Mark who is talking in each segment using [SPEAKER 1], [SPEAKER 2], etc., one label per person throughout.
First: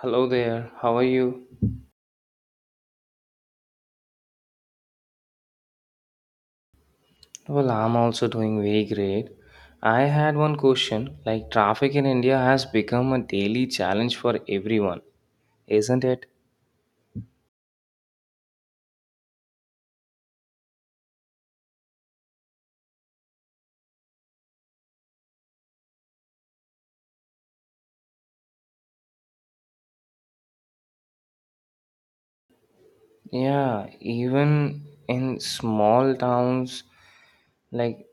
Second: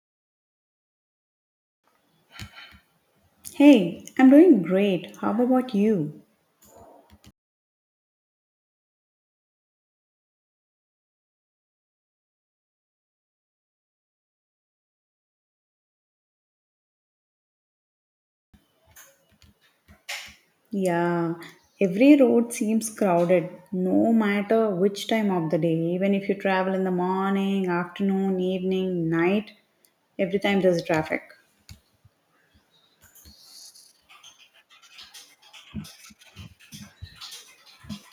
[SPEAKER 1] Hello there, how are you?
[SPEAKER 2] Hey, I'm doing great. How about you?
[SPEAKER 1] Well, I'm also doing very great. I had one question, like, traffic in India has become a daily challenge for everyone, isn't it?
[SPEAKER 2] Yeah, every road seems crowded no matter which time of the day. Even if you travel in the morning, afternoon, evening, night, every time there's traffic.
[SPEAKER 1] Yeah, even in small towns, like,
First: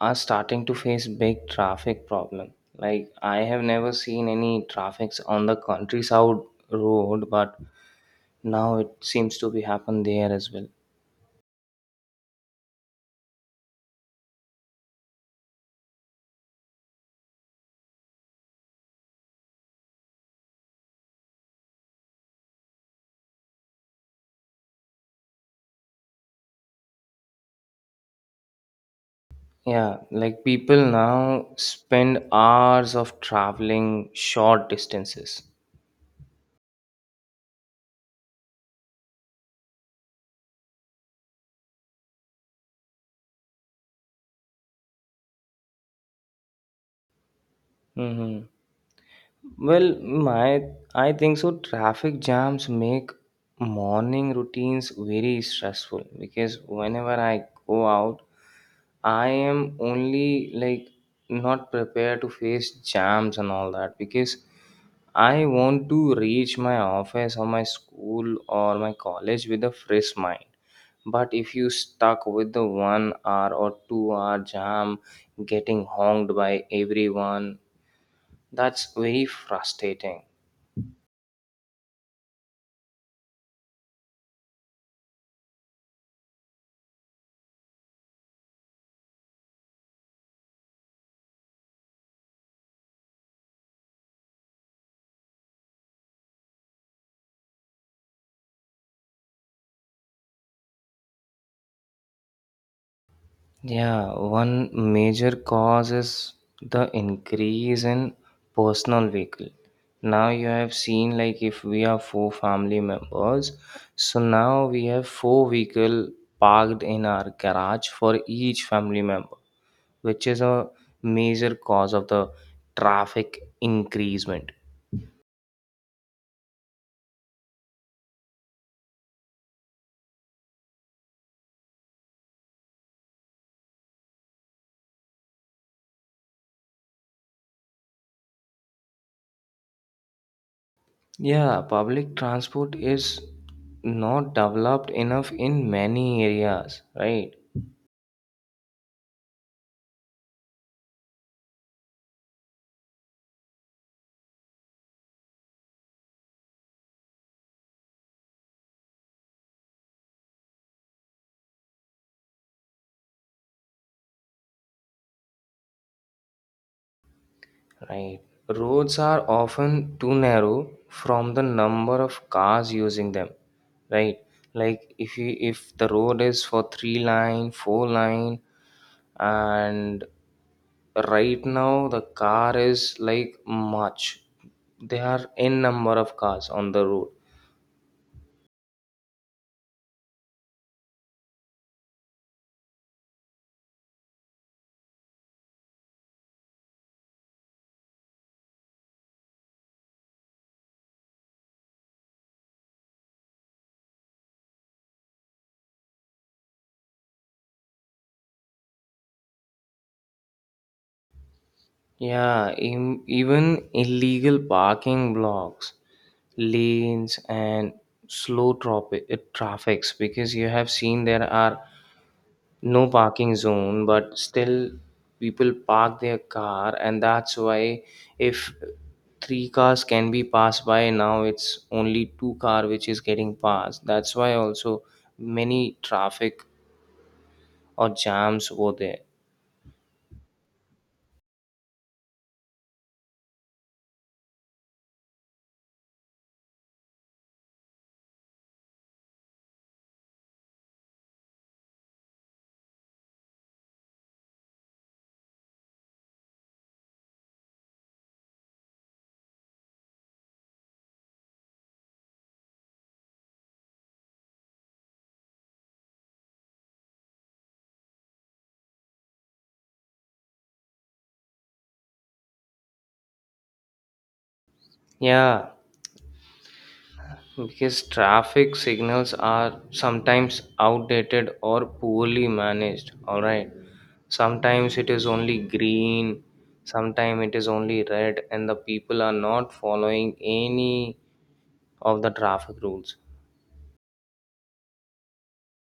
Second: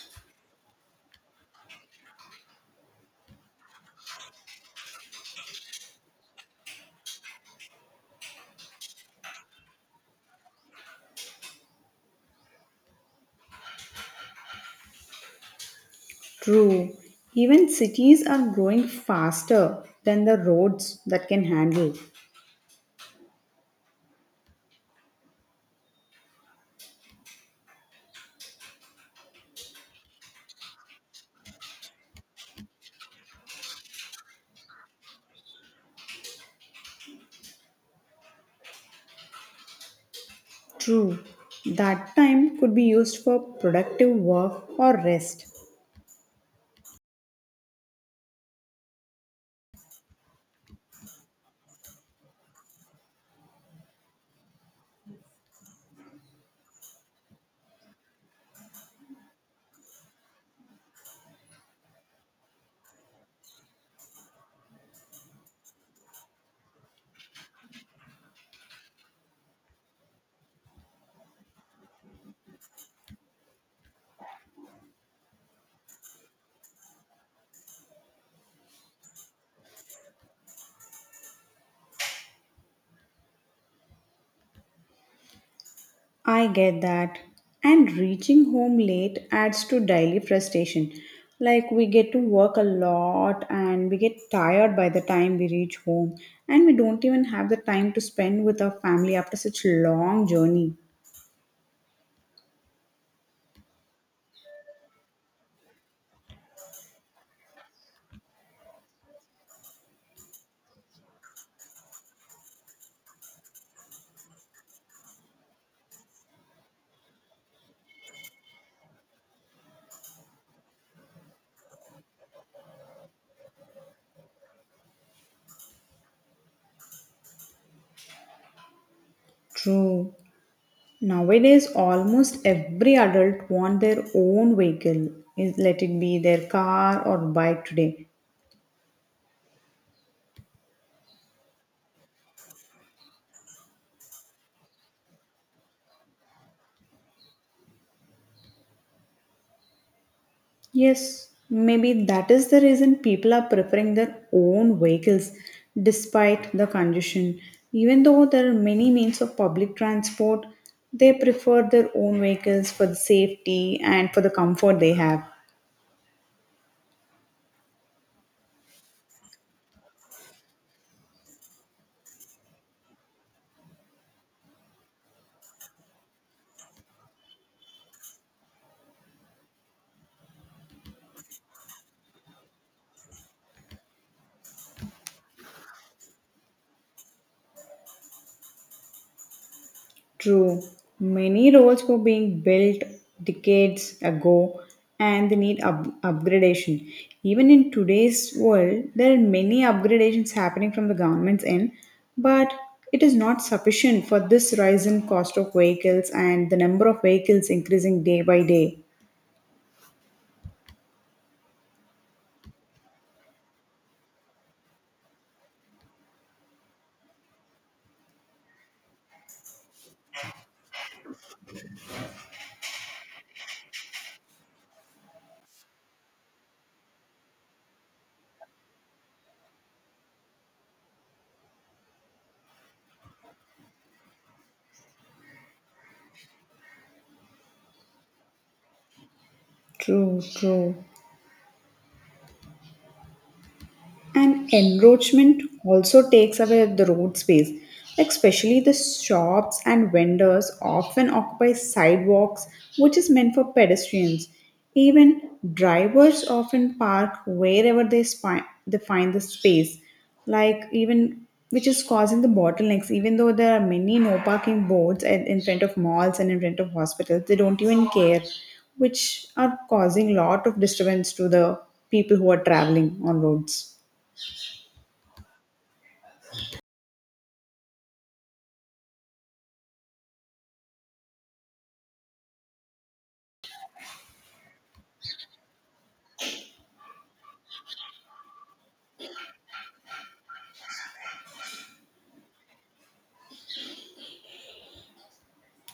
[SPEAKER 1] are starting to face big traffic problem. Like, I have never seen any traffics on the countryside road, but now it seems to be happen there as well.
[SPEAKER 2] True. Even cities are growing faster than the roads that can handle.
[SPEAKER 1] Yeah, like people now spend hours of traveling short distances.
[SPEAKER 2] True. That time could be used for productive work or rest.
[SPEAKER 1] hmm Well, my I think so. Traffic jams make morning routines very stressful because whenever I go out, I am only like not prepared to face jams and all that because I want to reach my office or my school or my college with a fresh mind. But if you stuck with the 1 hour or 2 hour jam getting honked by everyone, that's very frustrating.
[SPEAKER 2] I get that. And reaching home late adds to daily frustration. Like we get to work a lot and we get tired by the time we reach home and we don't even have the time to spend with our family after such long journey.
[SPEAKER 1] Yeah, one major cause is the increase in personal vehicle. Now you have seen, like, if we are four family members, so now we have four vehicle parked in our garage for each family member, which is a major cause of the traffic increasement.
[SPEAKER 2] True. Nowadays almost every adult want their own vehicle. Is let it be their car or bike today.
[SPEAKER 1] Yeah, public transport is not developed enough in many areas, right?
[SPEAKER 2] Yes, maybe that is the reason people are preferring their own vehicles despite the congestion. Even though there are many means of public transport, they prefer their own vehicles for the safety and for the comfort they have.
[SPEAKER 1] Right. Roads are often too narrow from the number of cars using them, right? Like if the road is for three line, four line, and right now the car is like much. There are n number of cars on the road.
[SPEAKER 2] True. Many roads were being built decades ago and they need upgradation. Even in today's world, there are many upgradations happening from the government's end, but it is not sufficient for this rise in cost of vehicles and the number of vehicles increasing day by day.
[SPEAKER 1] Yeah, even illegal parking blocks, lanes, and slow traffics because you have seen there are no parking zone, but still people park their car, and that's why if three cars can be passed by now, it's only two car which is getting passed. That's why also many traffic or jams over there.
[SPEAKER 2] True, true. And encroachment also takes away the road space. Like especially the shops and vendors often occupy sidewalks, which is meant for pedestrians. Even drivers often park wherever they find the space, like even which is causing the bottlenecks. Even though there are many no parking boards in front of malls and in front of hospitals, they don't even care, which are causing lot of disturbance to the people who are traveling on roads.
[SPEAKER 1] Yeah. Because traffic signals are sometimes outdated or poorly managed, alright. Sometimes it is only green, sometimes it is only red, and the people are not following any of the traffic rules.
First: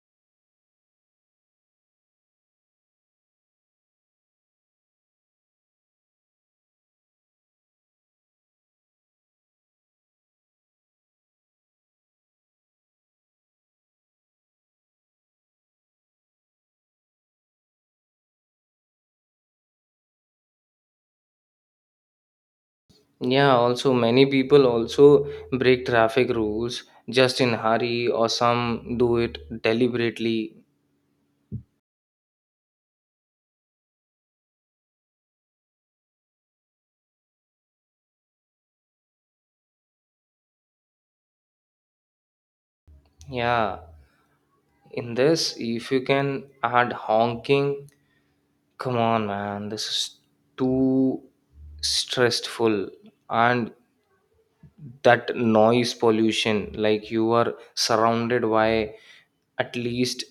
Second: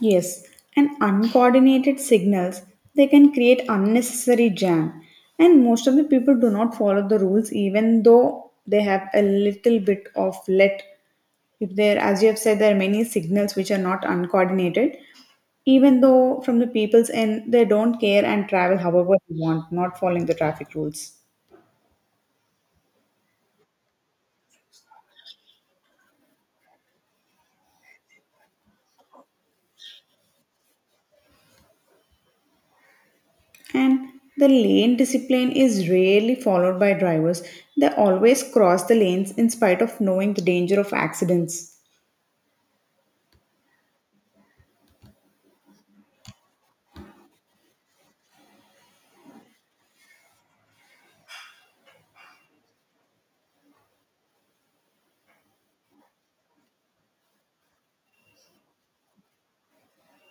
[SPEAKER 2] Yes, and uncoordinated signals they can create unnecessary jam, and most of the people do not follow the rules even though they have a little bit of let if there, as you have said, there are many signals which are not uncoordinated, even though from the people's end they don't care and travel however they want, not following the traffic rules.
[SPEAKER 1] Yeah, also, many people also break traffic rules just in hurry, or some do it deliberately.
[SPEAKER 2] And the lane discipline is rarely followed by drivers. They always cross the lanes in spite of knowing the danger of accidents.
[SPEAKER 1] Yeah, in this, if you can add honking. Come on, man. This is too stressful. And that noise pollution, like you are surrounded by at least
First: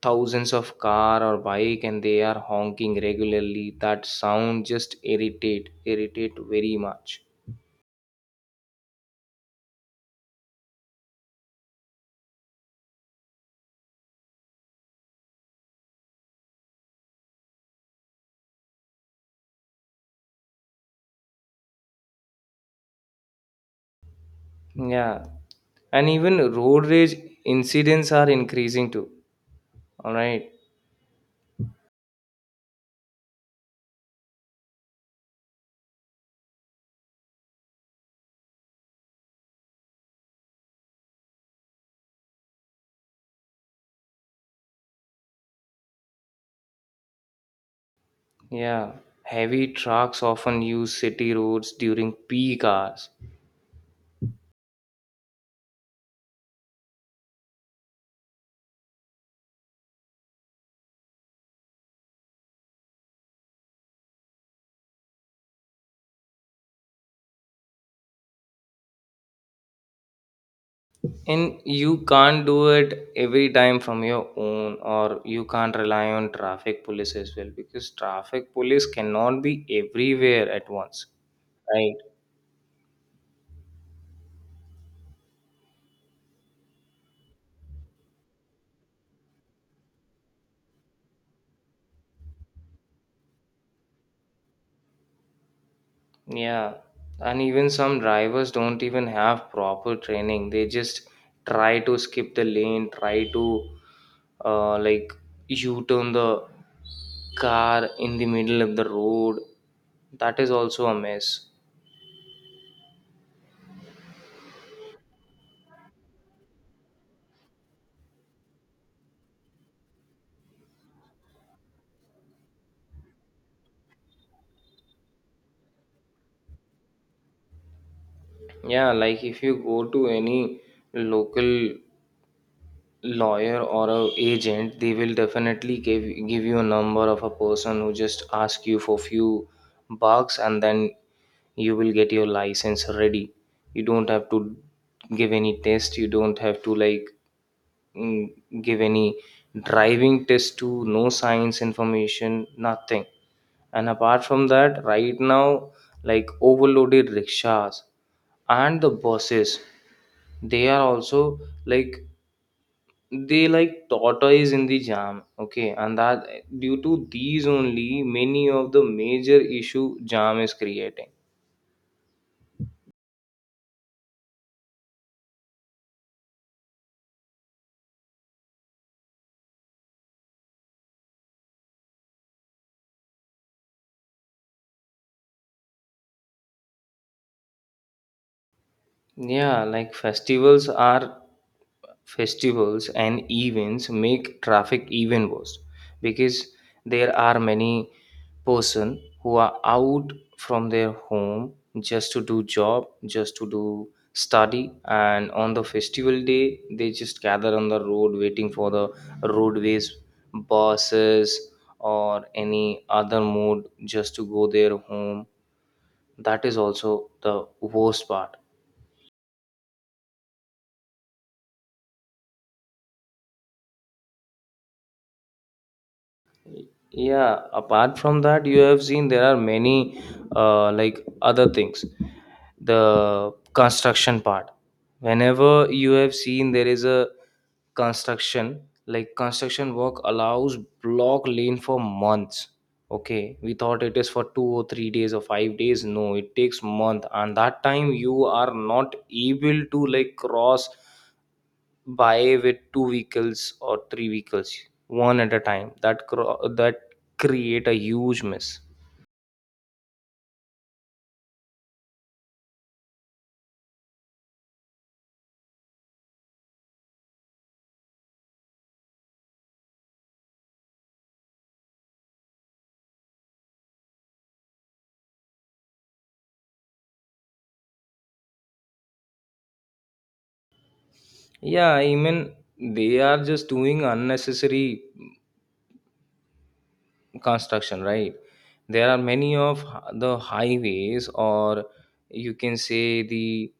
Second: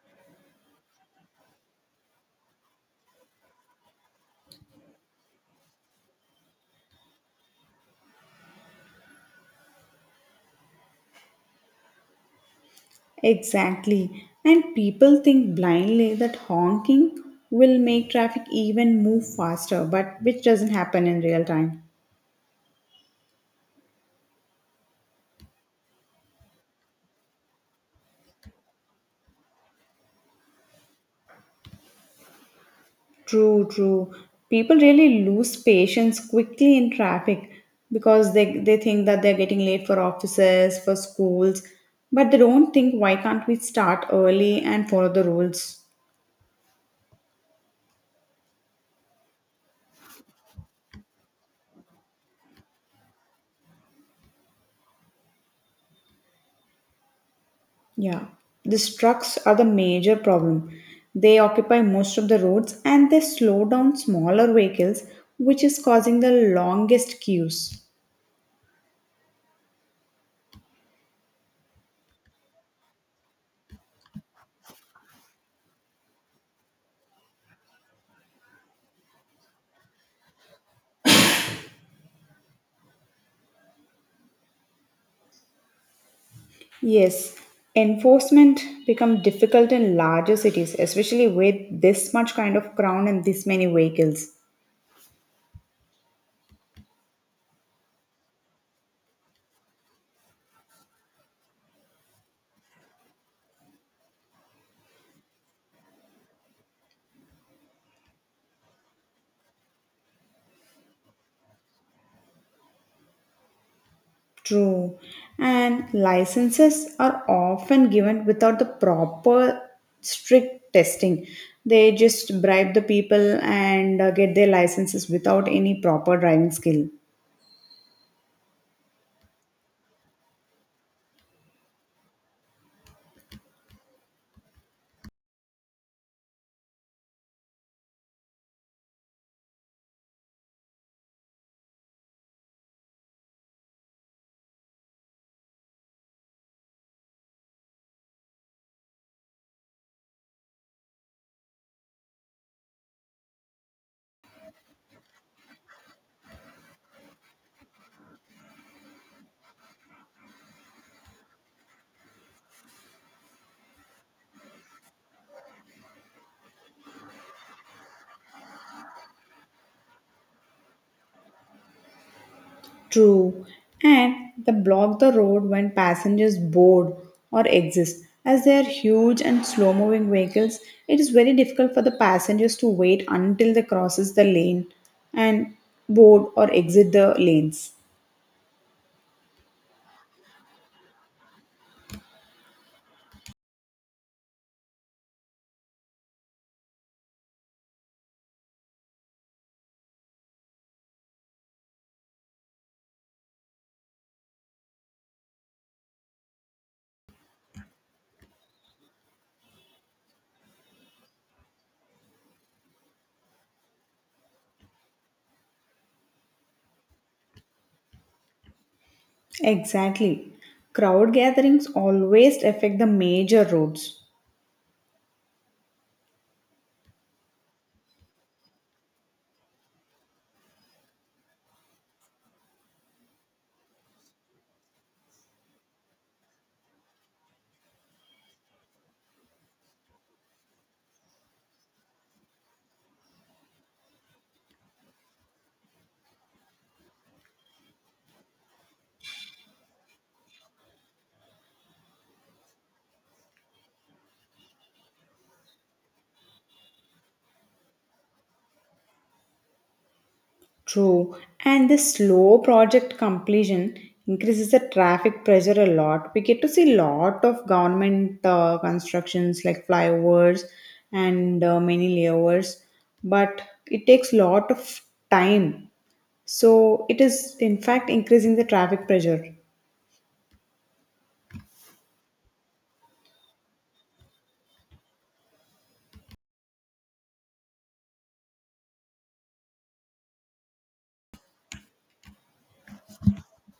[SPEAKER 1] thousands of car or bike and they are honking regularly. That sound just irritate very much.
[SPEAKER 2] Exactly. And people think blindly that honking will make traffic even move faster, but which doesn't happen in real time.
[SPEAKER 1] Yeah. And even road rage incidents are increasing too. All right.
[SPEAKER 2] True, true. People really lose patience quickly in traffic because they think that they're getting late for offices, for schools, but they don't think why can't we start early and follow the rules.
[SPEAKER 1] Yeah. Heavy trucks often use city roads during peak hours.
[SPEAKER 2] Yeah, these trucks are the major problem. They occupy most of the roads and they slow down smaller vehicles, which is causing the longest queues.
[SPEAKER 1] And you can't do it every time from your own, or you can't rely on traffic police as well because traffic police cannot be everywhere at once, right?
[SPEAKER 2] Yes, enforcement become difficult in larger cities, especially with this much kind of crowd and this many vehicles.
[SPEAKER 1] Yeah, and even some drivers don't even have proper training. They just try to skip the lane, try to like U-turn the car in the middle of the road. That is also a mess.
[SPEAKER 2] True. And licenses are often given without the proper strict testing. They just bribe the people and get their licenses without any proper driving skill.
[SPEAKER 1] Yeah, like if you go to any local lawyer or a agent, they will definitely give you a number of a person who just ask you for few bucks and then you will get your license ready. You don't have to give any test, you don't have to like mm, give any driving test to no science information nothing. And apart from that right now like overloaded rickshaws and the buses, they are also like they like tortoise in the jam, okay, and that due to these only many of the major issue jam is creating.
[SPEAKER 2] True. And they block the road when passengers board or exist. As they are huge and slow moving vehicles, it is very difficult for the passengers to wait until they crosses the lane and board or exit the lanes.
[SPEAKER 1] Yeah, like festivals and events make traffic even worse because there are many person who are out from their home just to do job, just to do study, and on the festival day they just gather on the road waiting for the roadways buses or any other mode just to go their home. That is also the worst part.
[SPEAKER 2] Exactly. Crowd gatherings always affect the major roads.
[SPEAKER 1] Yeah, apart from that, you have seen there are many like other things, the construction part. Whenever you have seen there is a construction, like construction work allows block lane for months. Okay, we thought it is for 2 or 3 days or 5 days, no it takes month, and that time you are not able to like cross buy with two vehicles or three vehicles one at a time. That create a huge mess.
[SPEAKER 2] True. And the slow project completion increases the traffic pressure a lot. We get to see lot of government constructions like flyovers and many layovers, but it takes lot of time. So it is in fact increasing the traffic pressure.
[SPEAKER 1] Yeah, I mean they are just doing unnecessary construction, right? There are many of the highways or you can say the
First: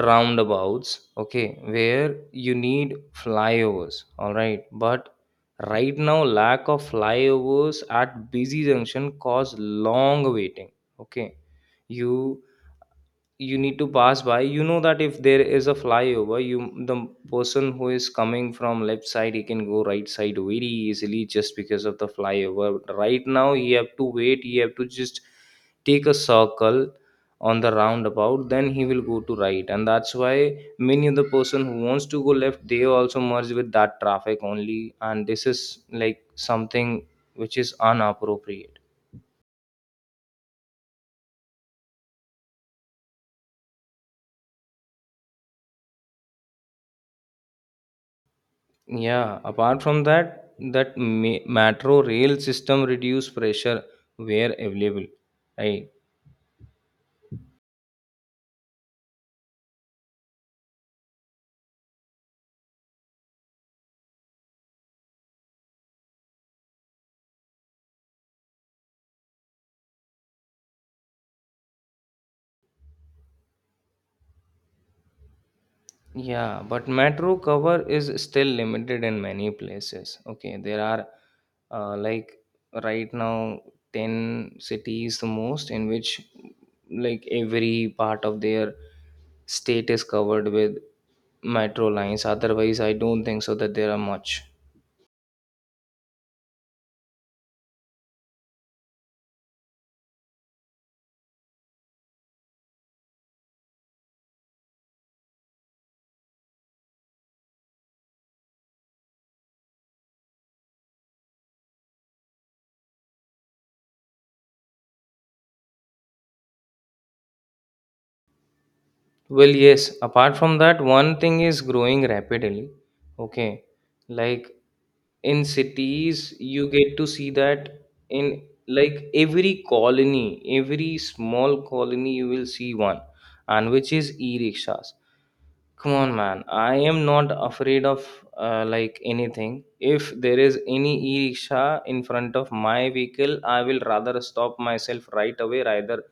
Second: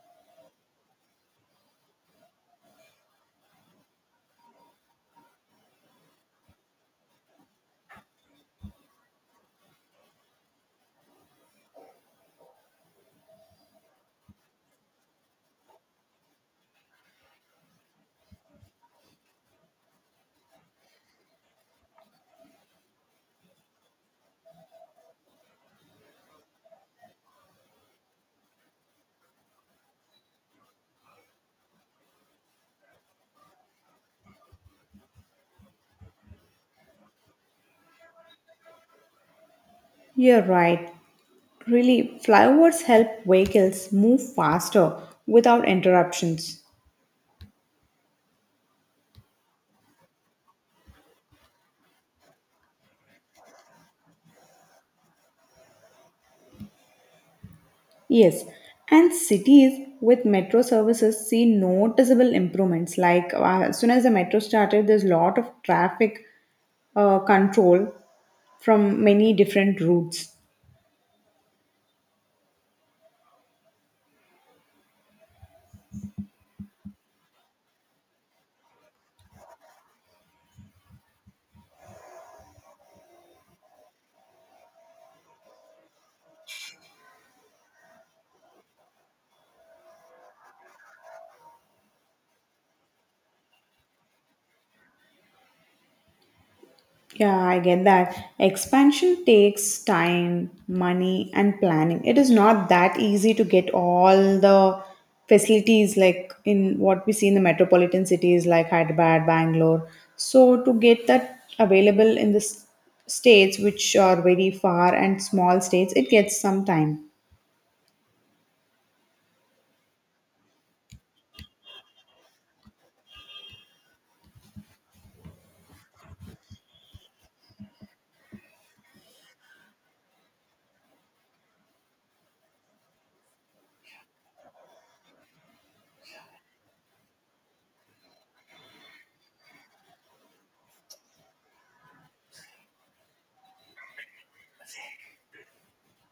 [SPEAKER 1] roundabouts, okay, where you need flyovers, all right, but right now lack of flyovers at busy junction cause long waiting. Okay, you you need to pass by, you know that if there is a flyover you the person who is coming from left side he can go right side very easily just because of the flyover. Right now you have to wait, you have to just take a circle on the roundabout, then he will go to right, and that's why many of the person who wants to go left they also merge with that traffic only, and this is like something which is inappropriate.
[SPEAKER 2] You're right. Really, flyovers help vehicles move faster without interruptions.
[SPEAKER 1] Yeah, apart from that, that metro rail system reduce pressure where available, right?
[SPEAKER 2] Yes, and cities with metro services see noticeable improvements. Like as soon as the metro started, there's a lot of traffic control from many different routes.
[SPEAKER 1] Yeah, but metro cover is still limited in many places. Okay, there are like right now 10 cities the most in which like every part of their state is covered with metro lines. Otherwise, I don't think so that there are much.
[SPEAKER 2] Yeah, I get that. Expansion takes time, money, and planning. It is not that easy to get all the facilities like in what we see in the metropolitan cities like Hyderabad, Bangalore. So, to get that available in the states which are very far and small states, it gets some time.
[SPEAKER 1] Well, yes, apart from that, one thing is growing rapidly. Okay. Like in cities, you get to see that in like every colony, every small colony, you will see one, and which is e rickshaws. Come on, man. I am not afraid of like anything. If there is any e-rickshaw in front of my vehicle, I will rather stop myself right away rather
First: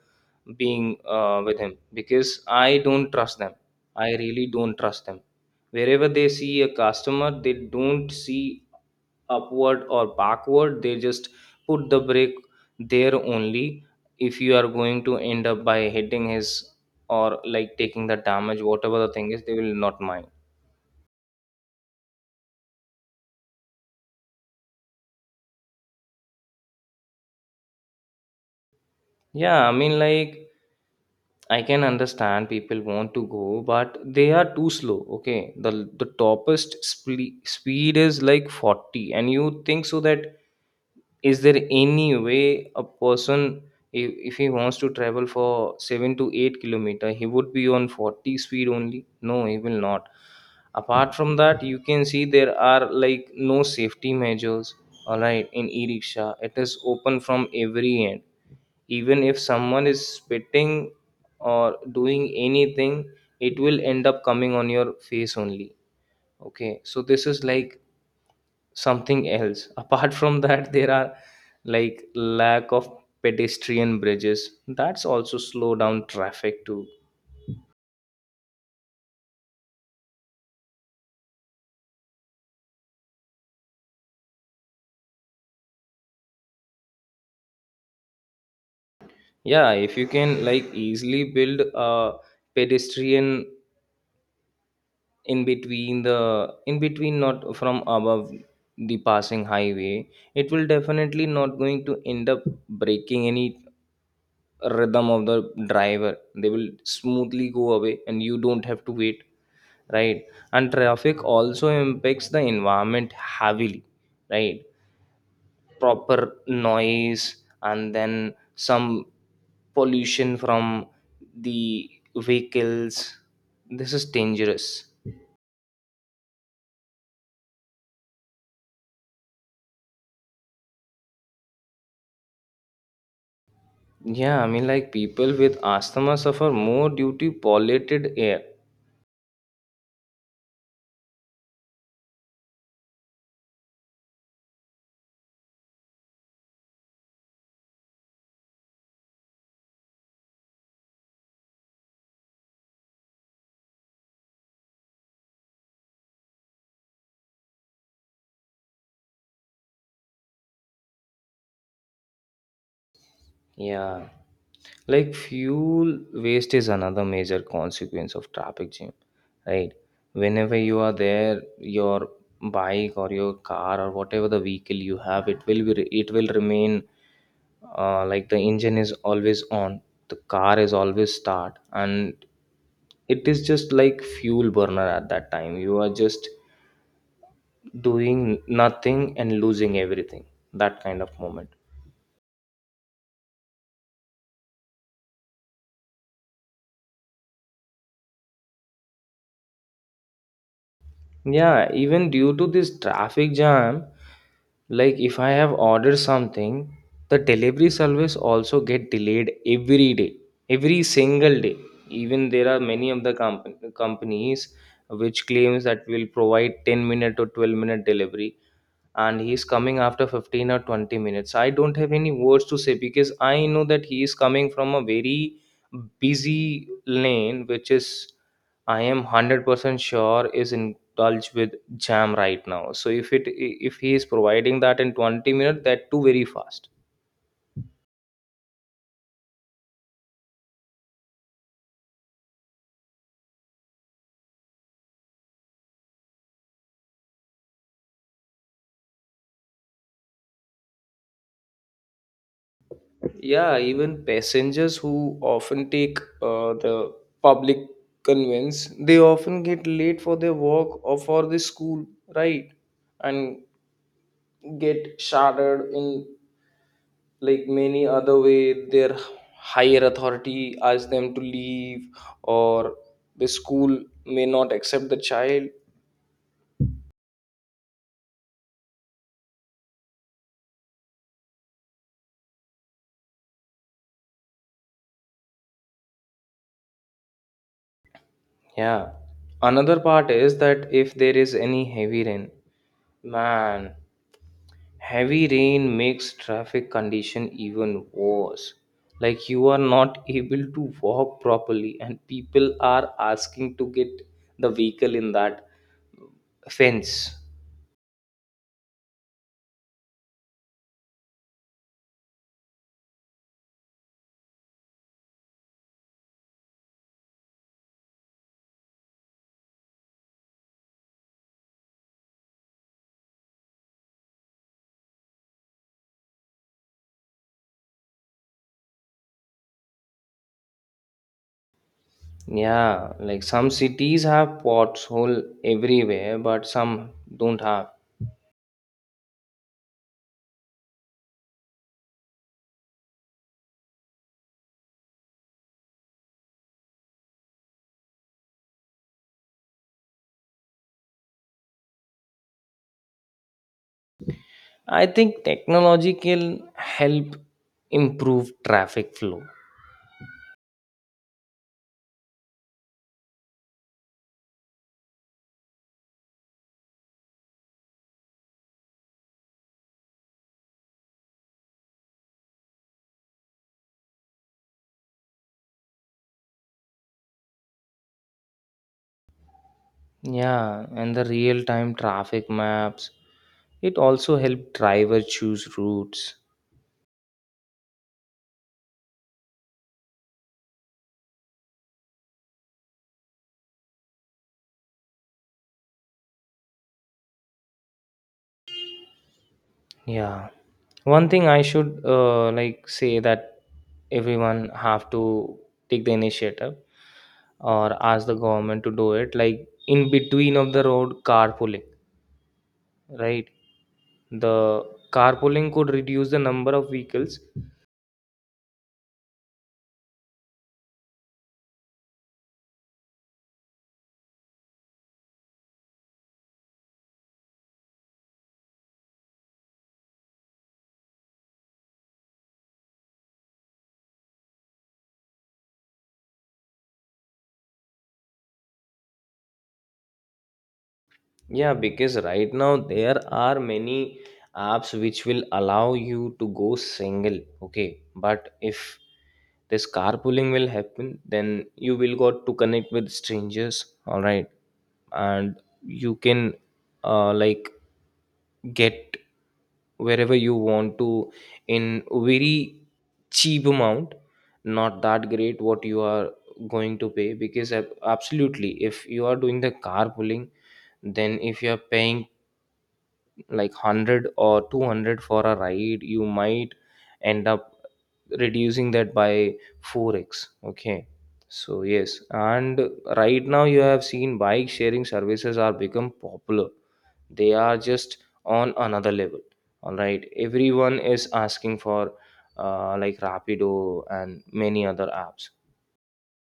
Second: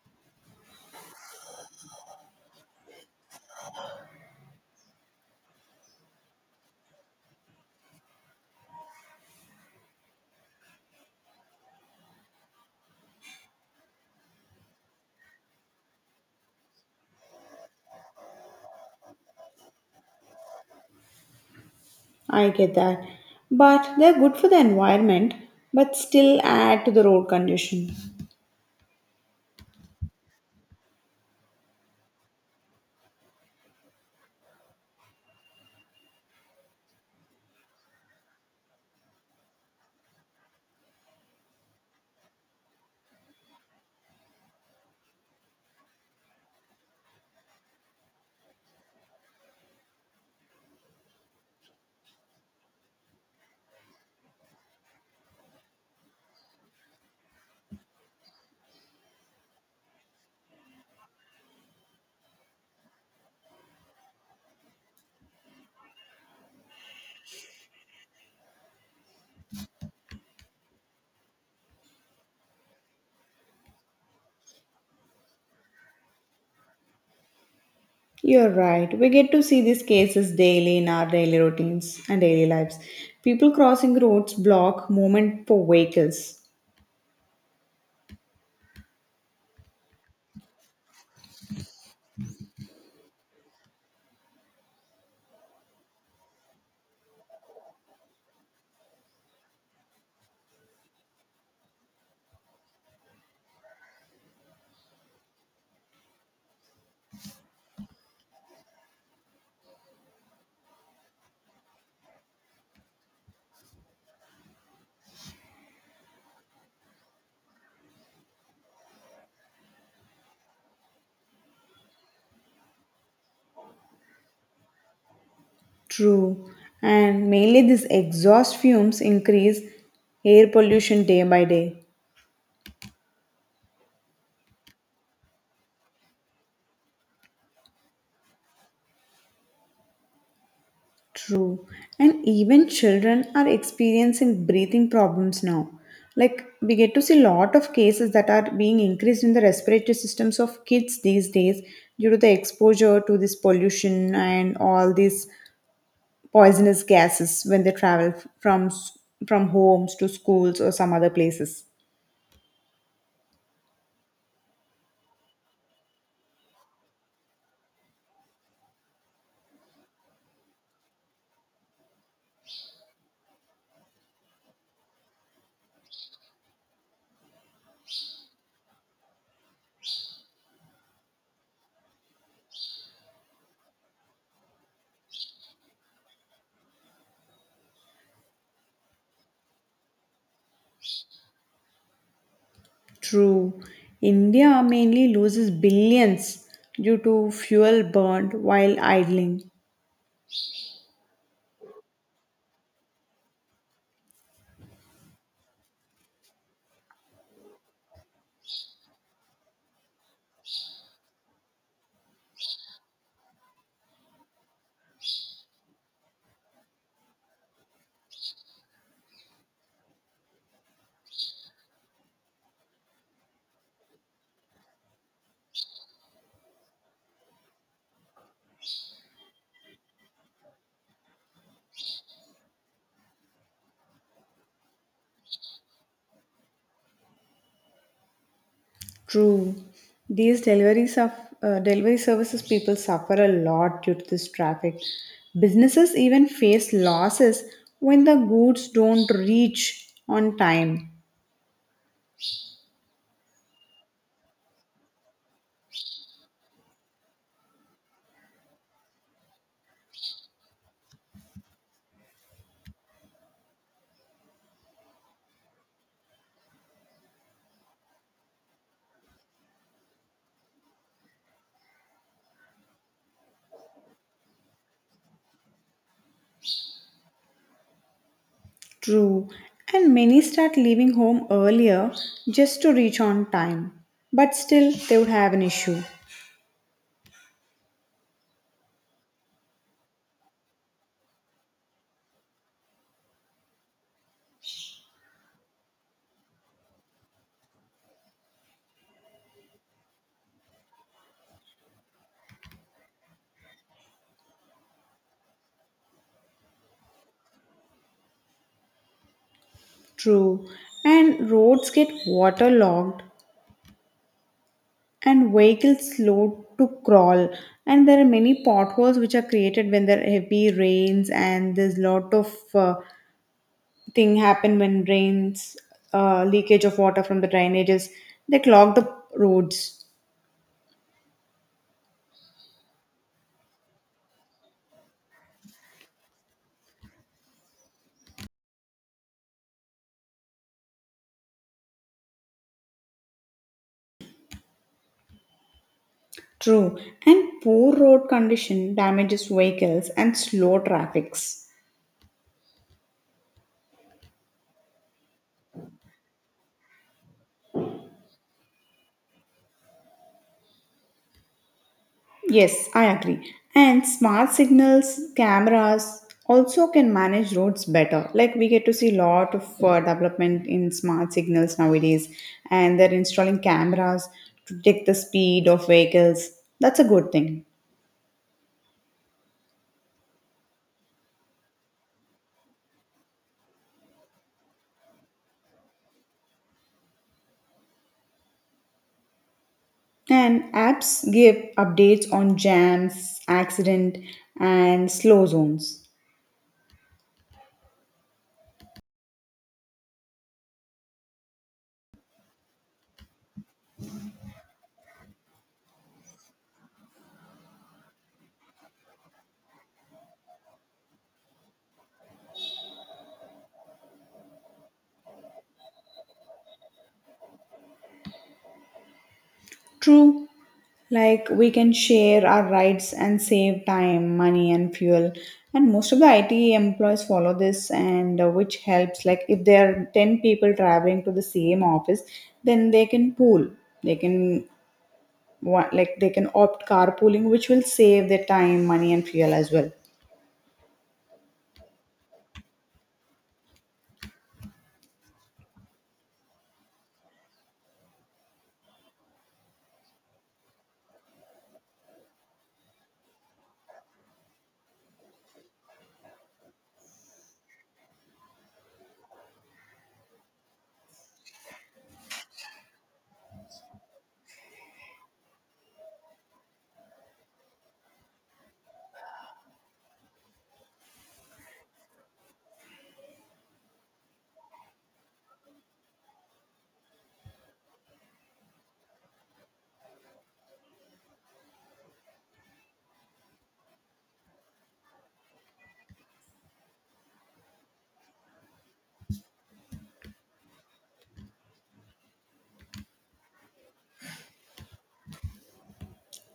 [SPEAKER 1] being with him because I don't trust them. I really don't trust them. Wherever they see a customer, they don't see upward or backward, they just put the brake there only. If you are going to end up by hitting his or like taking the damage, whatever the thing is, they will not mind.
[SPEAKER 2] I get that. But they're good for the environment, but still add to the road condition.
[SPEAKER 1] Yeah, I mean, like, I can understand people want to go, but they are too slow. Okay, the topest speed is like 40, and you think so that is there any way a person if he wants to travel for 7 to 8 kilometer he would be on 40 speed only? No, he will not. Apart from that, you can see there are like no safety measures, all right, in e-rickshaw it is open from every end. Even if someone is spitting or doing anything, it will end up coming on your face only. Okay, so this is like something else apart from that there are like lack of pedestrian bridges, that's also slow down traffic too.
[SPEAKER 2] You're right. We get to see these cases daily in our daily routines and daily lives. People crossing roads block movement for vehicles.
[SPEAKER 1] Yeah, if you can like easily build a pedestrian in between, not from above the passing highway, it will definitely not going to end up breaking any rhythm of the driver. They will smoothly go away and you don't have to wait, right? And traffic also impacts the environment heavily, right? Proper noise and then some pollution from the vehicles, this is dangerous.
[SPEAKER 2] True. And mainly these exhaust fumes increase air pollution day by day.
[SPEAKER 1] Yeah, I mean, like, people with asthma suffer more due to polluted air.
[SPEAKER 2] True. And even children are experiencing breathing problems now. Like we get to see lot of cases that are being increased in the respiratory systems of kids these days due to the exposure to this pollution and all these poisonous gases when they travel from from homes to schools or some other places.
[SPEAKER 1] Yeah, like fuel waste is another major consequence of traffic jam, right? Whenever you are there, your bike or your car or whatever the vehicle you have, it will remain like the engine is always on, the car is always start, and it is just like fuel burner at that time. You are just doing nothing and losing everything. That kind of moment.
[SPEAKER 2] True. India mainly loses billions due to fuel burned while idling.
[SPEAKER 1] Yeah, even due to this traffic jam, like if I have ordered something, the delivery service also get delayed every day, every single day. Even there are many of the companies which claims that will provide 10 minute or 12-minute delivery, and he's coming after 15 or 20 minutes. I don't have any words to say because I know that he is coming from a very busy lane which is, I am 100% sure, is indulged with jam right now. So if it, if he is providing that in 20 minutes, that too very fast.
[SPEAKER 2] True. These delivery services people suffer a lot due to this traffic. Businesses even face losses when the goods don't reach on time.
[SPEAKER 1] Yeah, even passengers who often take the public conveyance, they often get late for their work or for the school, right? And get shattered in like many other way, their higher authority asks them to leave or the school may not accept the child.
[SPEAKER 2] True, and many start leaving home earlier just to reach on time, but still they would have an issue.
[SPEAKER 1] Yeah, another part is that if there is any heavy rain, man, heavy rain makes traffic condition even worse. Like you are not able to walk properly and people are asking to get the vehicle in that fence.
[SPEAKER 2] True, and roads get waterlogged and vehicles slow to crawl, and there are many potholes which are created when there are heavy rains, and there's lot of thing happen when rains, leakage of water from the drainages, they clog the roads.
[SPEAKER 1] Yeah, like some cities have pothole everywhere, but some don't have.
[SPEAKER 2] True, and poor road condition damages vehicles and slow traffics.
[SPEAKER 1] I think technology can help improve traffic flow.
[SPEAKER 2] Yes, I agree. And smart signals, cameras also can manage roads better. Like we get to see lot of development in smart signals nowadays, and they're installing cameras to detect the speed of vehicles. That's a good thing.
[SPEAKER 1] Yeah, and the real time traffic maps. It also help driver choose routes.
[SPEAKER 2] And apps give updates on jams, accident, and slow zones.
[SPEAKER 1] Yeah. One thing I should say that everyone have to take the initiative or ask the government to do it like in between of the road carpooling, right? the Carpooling could reduce the number of vehicles.
[SPEAKER 2] True, like we can share our rights and save time, money, and fuel. And most of the IT employees follow this, and which helps. Like if there are 10 people traveling to the same office, then they can pool. They can like they can opt carpooling, which will save their time, money, and fuel as well.
[SPEAKER 1] Yeah, because right now there are many apps which will allow you to go single. Okay, but if this carpooling will happen, then you will got to connect with strangers, all right? And you can uh, like get wherever you want to in very cheap amount, not that great what you are going to pay. Because absolutely, if you are doing the carpooling, then if you are paying like 100 or 200 for a ride, you might end up reducing that by 4x. Okay, so yes. And right now you have seen bike sharing services are become popular. They are just on another level. All right, everyone is asking for Rapido and many other apps.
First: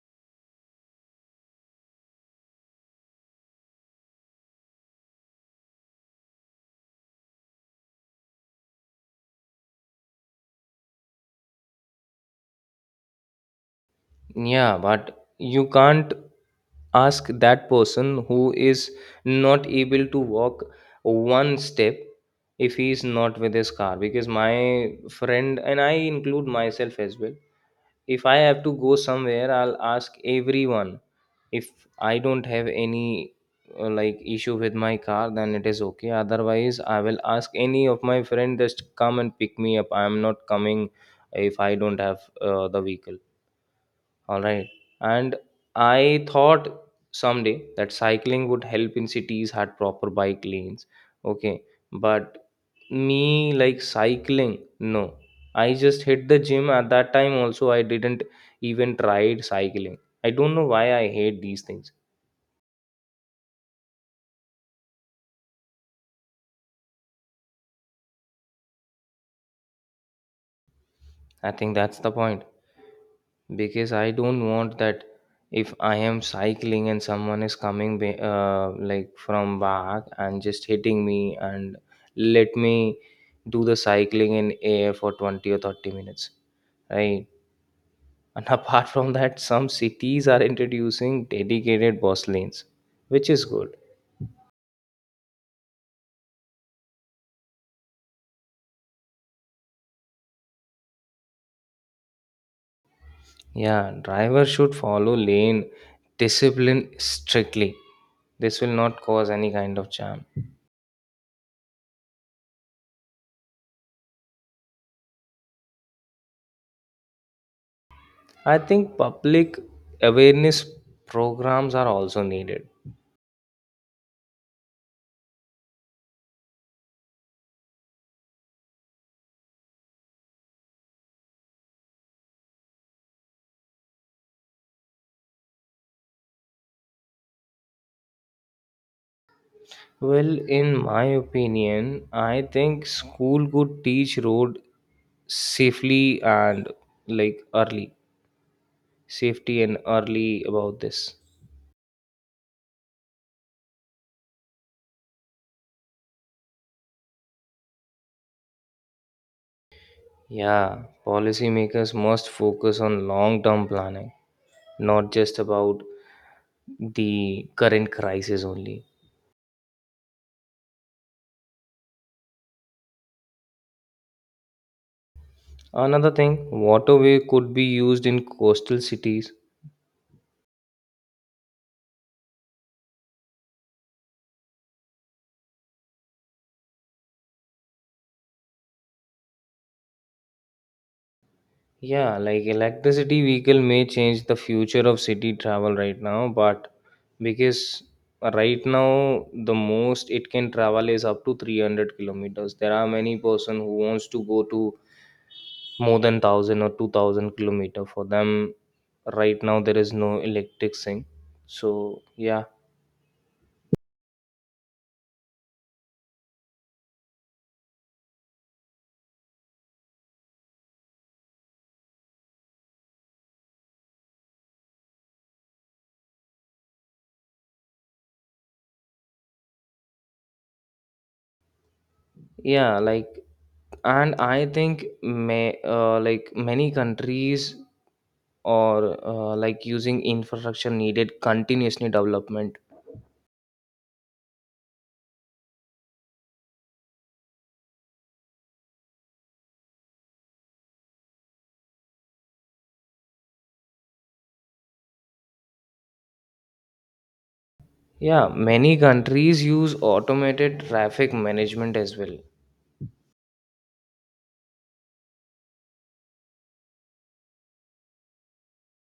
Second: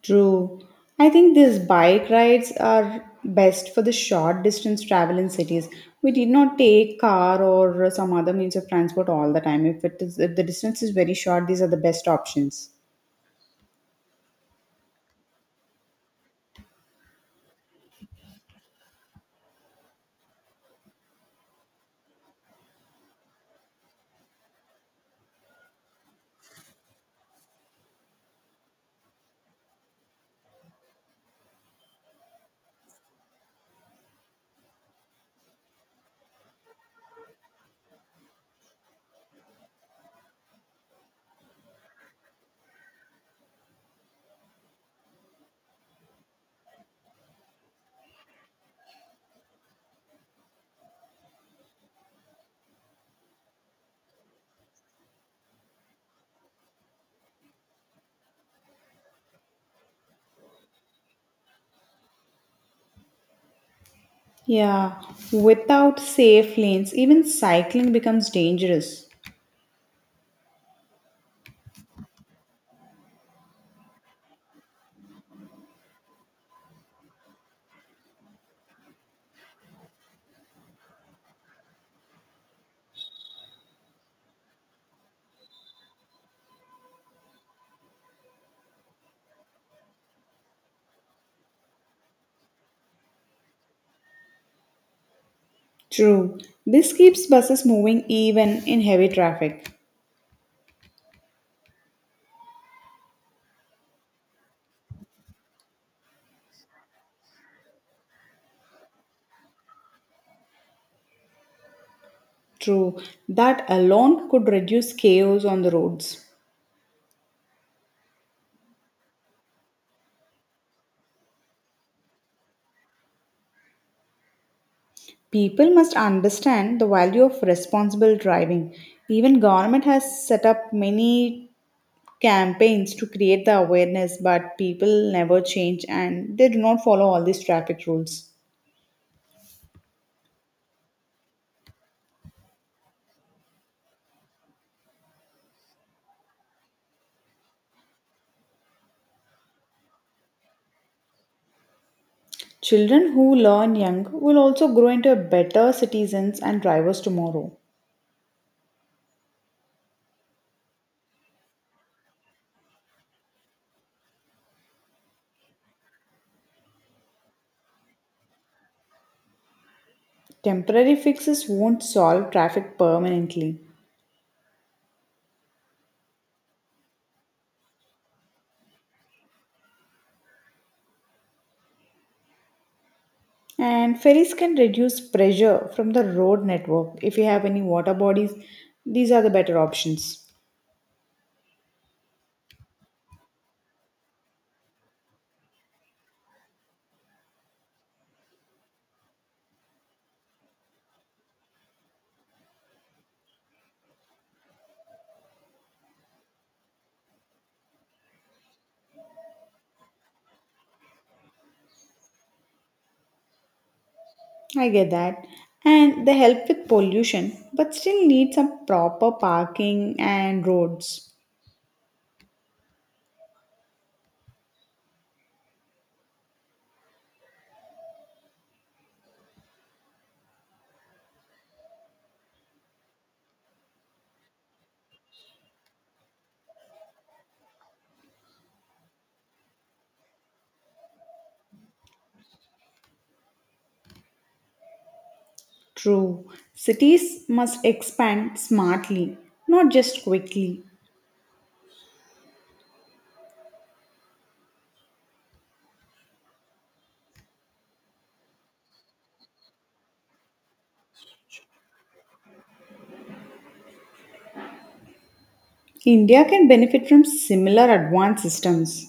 [SPEAKER 2] True. I think these bike rides are best for the short distance travel in cities. We did not take car or some other means of transport all the time. If the distance is very short, these are the best options.
[SPEAKER 1] Yeah, but you can't ask that person who is not able to walk one step if he is not with his car. Because my friend and I, include myself as well, if I have to go somewhere, I'll ask everyone. If I don't have any issue with my car, then it is okay. Otherwise, I will ask any of my friend, just come and pick me up. I am not coming if I don't have the vehicle. All right. And I thought someday that cycling would help in cities had proper bike lanes. Okay. But me like cycling, no. I just hit the gym at that time, also I didn't even tried cycling. I don't know why I hate these things.
[SPEAKER 2] Yeah. Without safe lanes, even cycling becomes dangerous.
[SPEAKER 1] I think that's the point. Because I don't want that if I am cycling and someone is coming from back and just hitting me and let me do the cycling in air for 20 or 30 minutes, right? And apart from that, some cities are introducing dedicated bus lanes, which is good.
[SPEAKER 2] True. This keeps buses moving even in heavy traffic.
[SPEAKER 1] Yeah, driver should follow lane discipline strictly. This will not cause any kind of jam.
[SPEAKER 2] True. That alone could reduce chaos on the roads.
[SPEAKER 1] I think public awareness programs are also needed.
[SPEAKER 2] People must understand the value of responsible driving. Even government has set up many campaigns to create the awareness, but people never change and they do not follow all these traffic rules.
[SPEAKER 1] Well, in my opinion, I think school could teach road safely and like early safety and early about this.
[SPEAKER 2] Children who learn young will also grow into better citizens and drivers tomorrow.
[SPEAKER 1] Yeah, policymakers must focus on long term planning, not just about the current crisis only.
[SPEAKER 2] Temporary fixes won't solve traffic permanently.
[SPEAKER 1] Another thing, waterway could be used in coastal cities.
[SPEAKER 2] And ferries can reduce pressure from the road network. If you have any water bodies, these are the better options.
[SPEAKER 1] Yeah, like electricity vehicle may change the future of city travel right now. But because right now the most it can travel is up to 300 kilometers. There are many person who wants to go to more than 1000 or 2000 kilometer. For them right now there is no electric thing. So, yeah.
[SPEAKER 2] I get that. And they help with pollution, but still need some proper parking and roads.
[SPEAKER 1] Yeah, like, and I think may many countries or using infrastructure needed continuously development.
[SPEAKER 2] True. Cities must expand smartly, not just quickly.
[SPEAKER 1] Yeah, many countries use automated traffic management as well.
[SPEAKER 2] India can benefit from similar advanced systems.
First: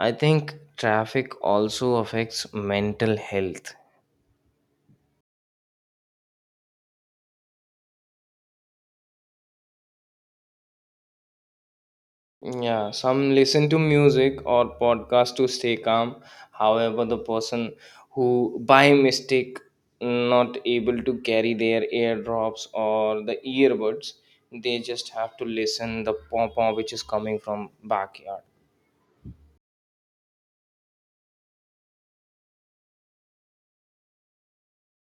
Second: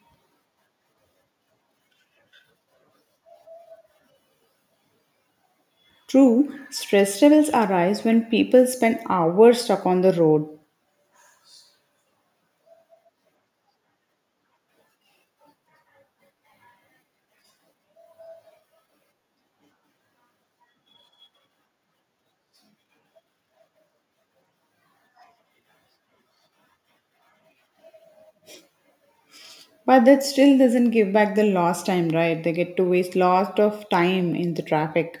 [SPEAKER 1] I think traffic also affects mental health.
[SPEAKER 2] True, stress levels arise when people spend hours stuck on the road.
[SPEAKER 1] Yeah, some listen to music or podcast to stay calm. However, the person who by mistake not able to carry their airdrops or the earbuds, they just have to listen the pom pom which is coming from backyard.
[SPEAKER 2] But that still doesn't give back the lost time, right? They get to waste lot of time in the traffic.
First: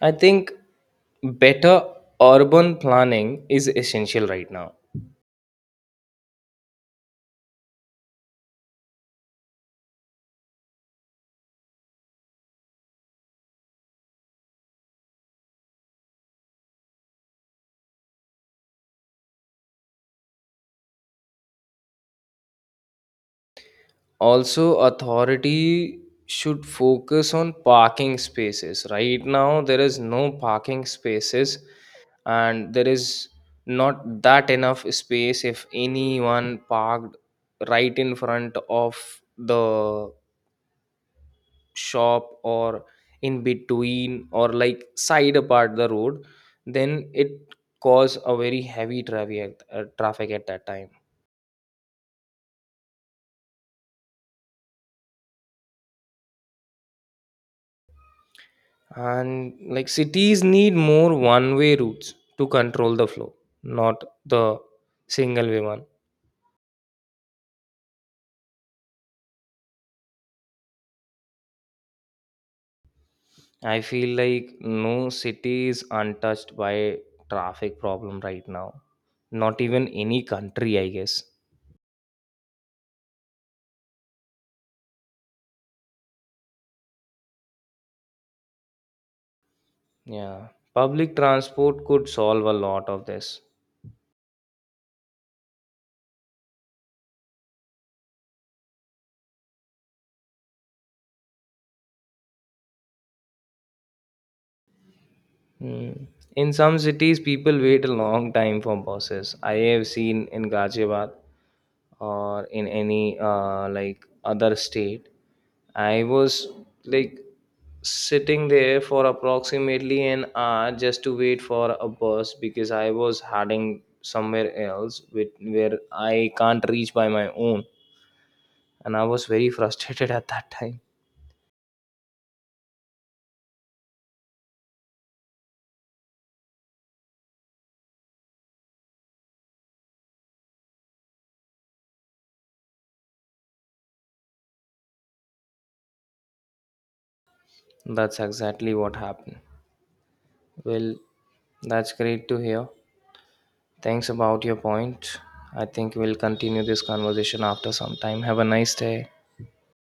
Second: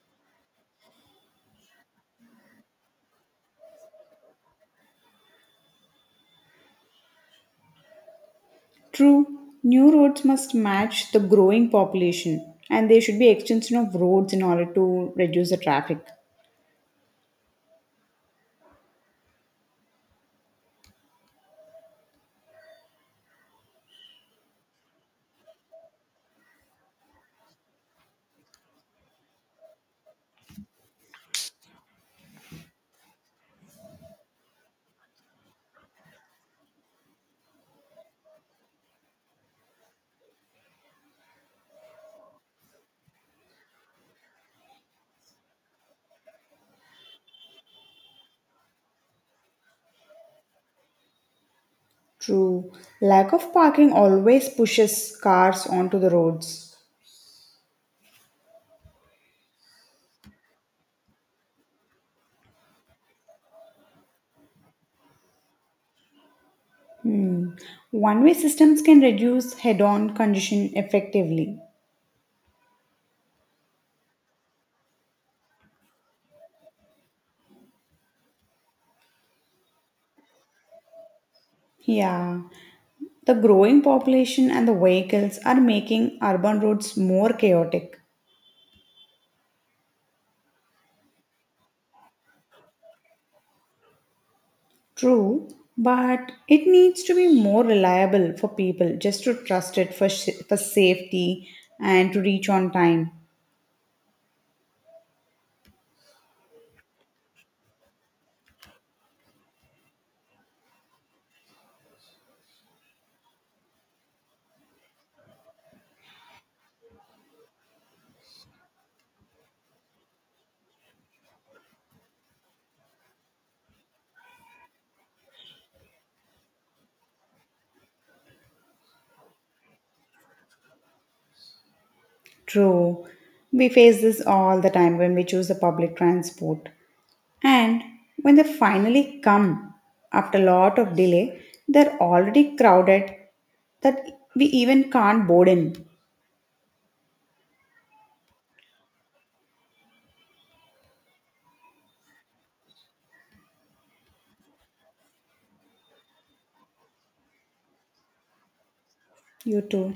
[SPEAKER 1] I think better urban planning is essential right now.
[SPEAKER 2] True, new roads must match the growing population and there should be extension of roads in order to reduce the traffic.
[SPEAKER 1] Also, authority should focus on parking spaces. Right now, there is no parking spaces, and there is not that enough space. If anyone parked right in front of the shop or in between or like side apart the road, then it cause a very heavy traffic at that time.
[SPEAKER 2] True, lack of parking always pushes cars onto the roads.
[SPEAKER 1] And like cities need more one way routes to control the flow, not the single way one.
[SPEAKER 2] Hmm. One way systems can reduce head on congestion effectively.
[SPEAKER 1] I feel like no city is untouched by traffic problem right now. Not even any country, I guess.
[SPEAKER 2] Yeah, the growing population and the vehicles are making urban roads more chaotic.
[SPEAKER 1] Yeah. Public transport could solve a lot of this.
[SPEAKER 2] True, but it needs to be more reliable for people just to trust it for, for safety and to reach on time.
[SPEAKER 1] Hmm. In some cities, people wait a long time for buses. I have seen in Ghaziabad or in any other state, I was like sitting there for approximately an hour just to wait for a bus because I was heading somewhere else with where I can't reach by my own, and I was very frustrated at that time.
[SPEAKER 2] True, we face this all the time when we choose the public transport. And when they finally come after a lot of delay, they're already crowded that we even can't board in.
[SPEAKER 1] That's exactly what happened. Well, that's great to hear. Thanks about your point. I think we'll continue this conversation after some time. Have a nice day.
[SPEAKER 2] You too.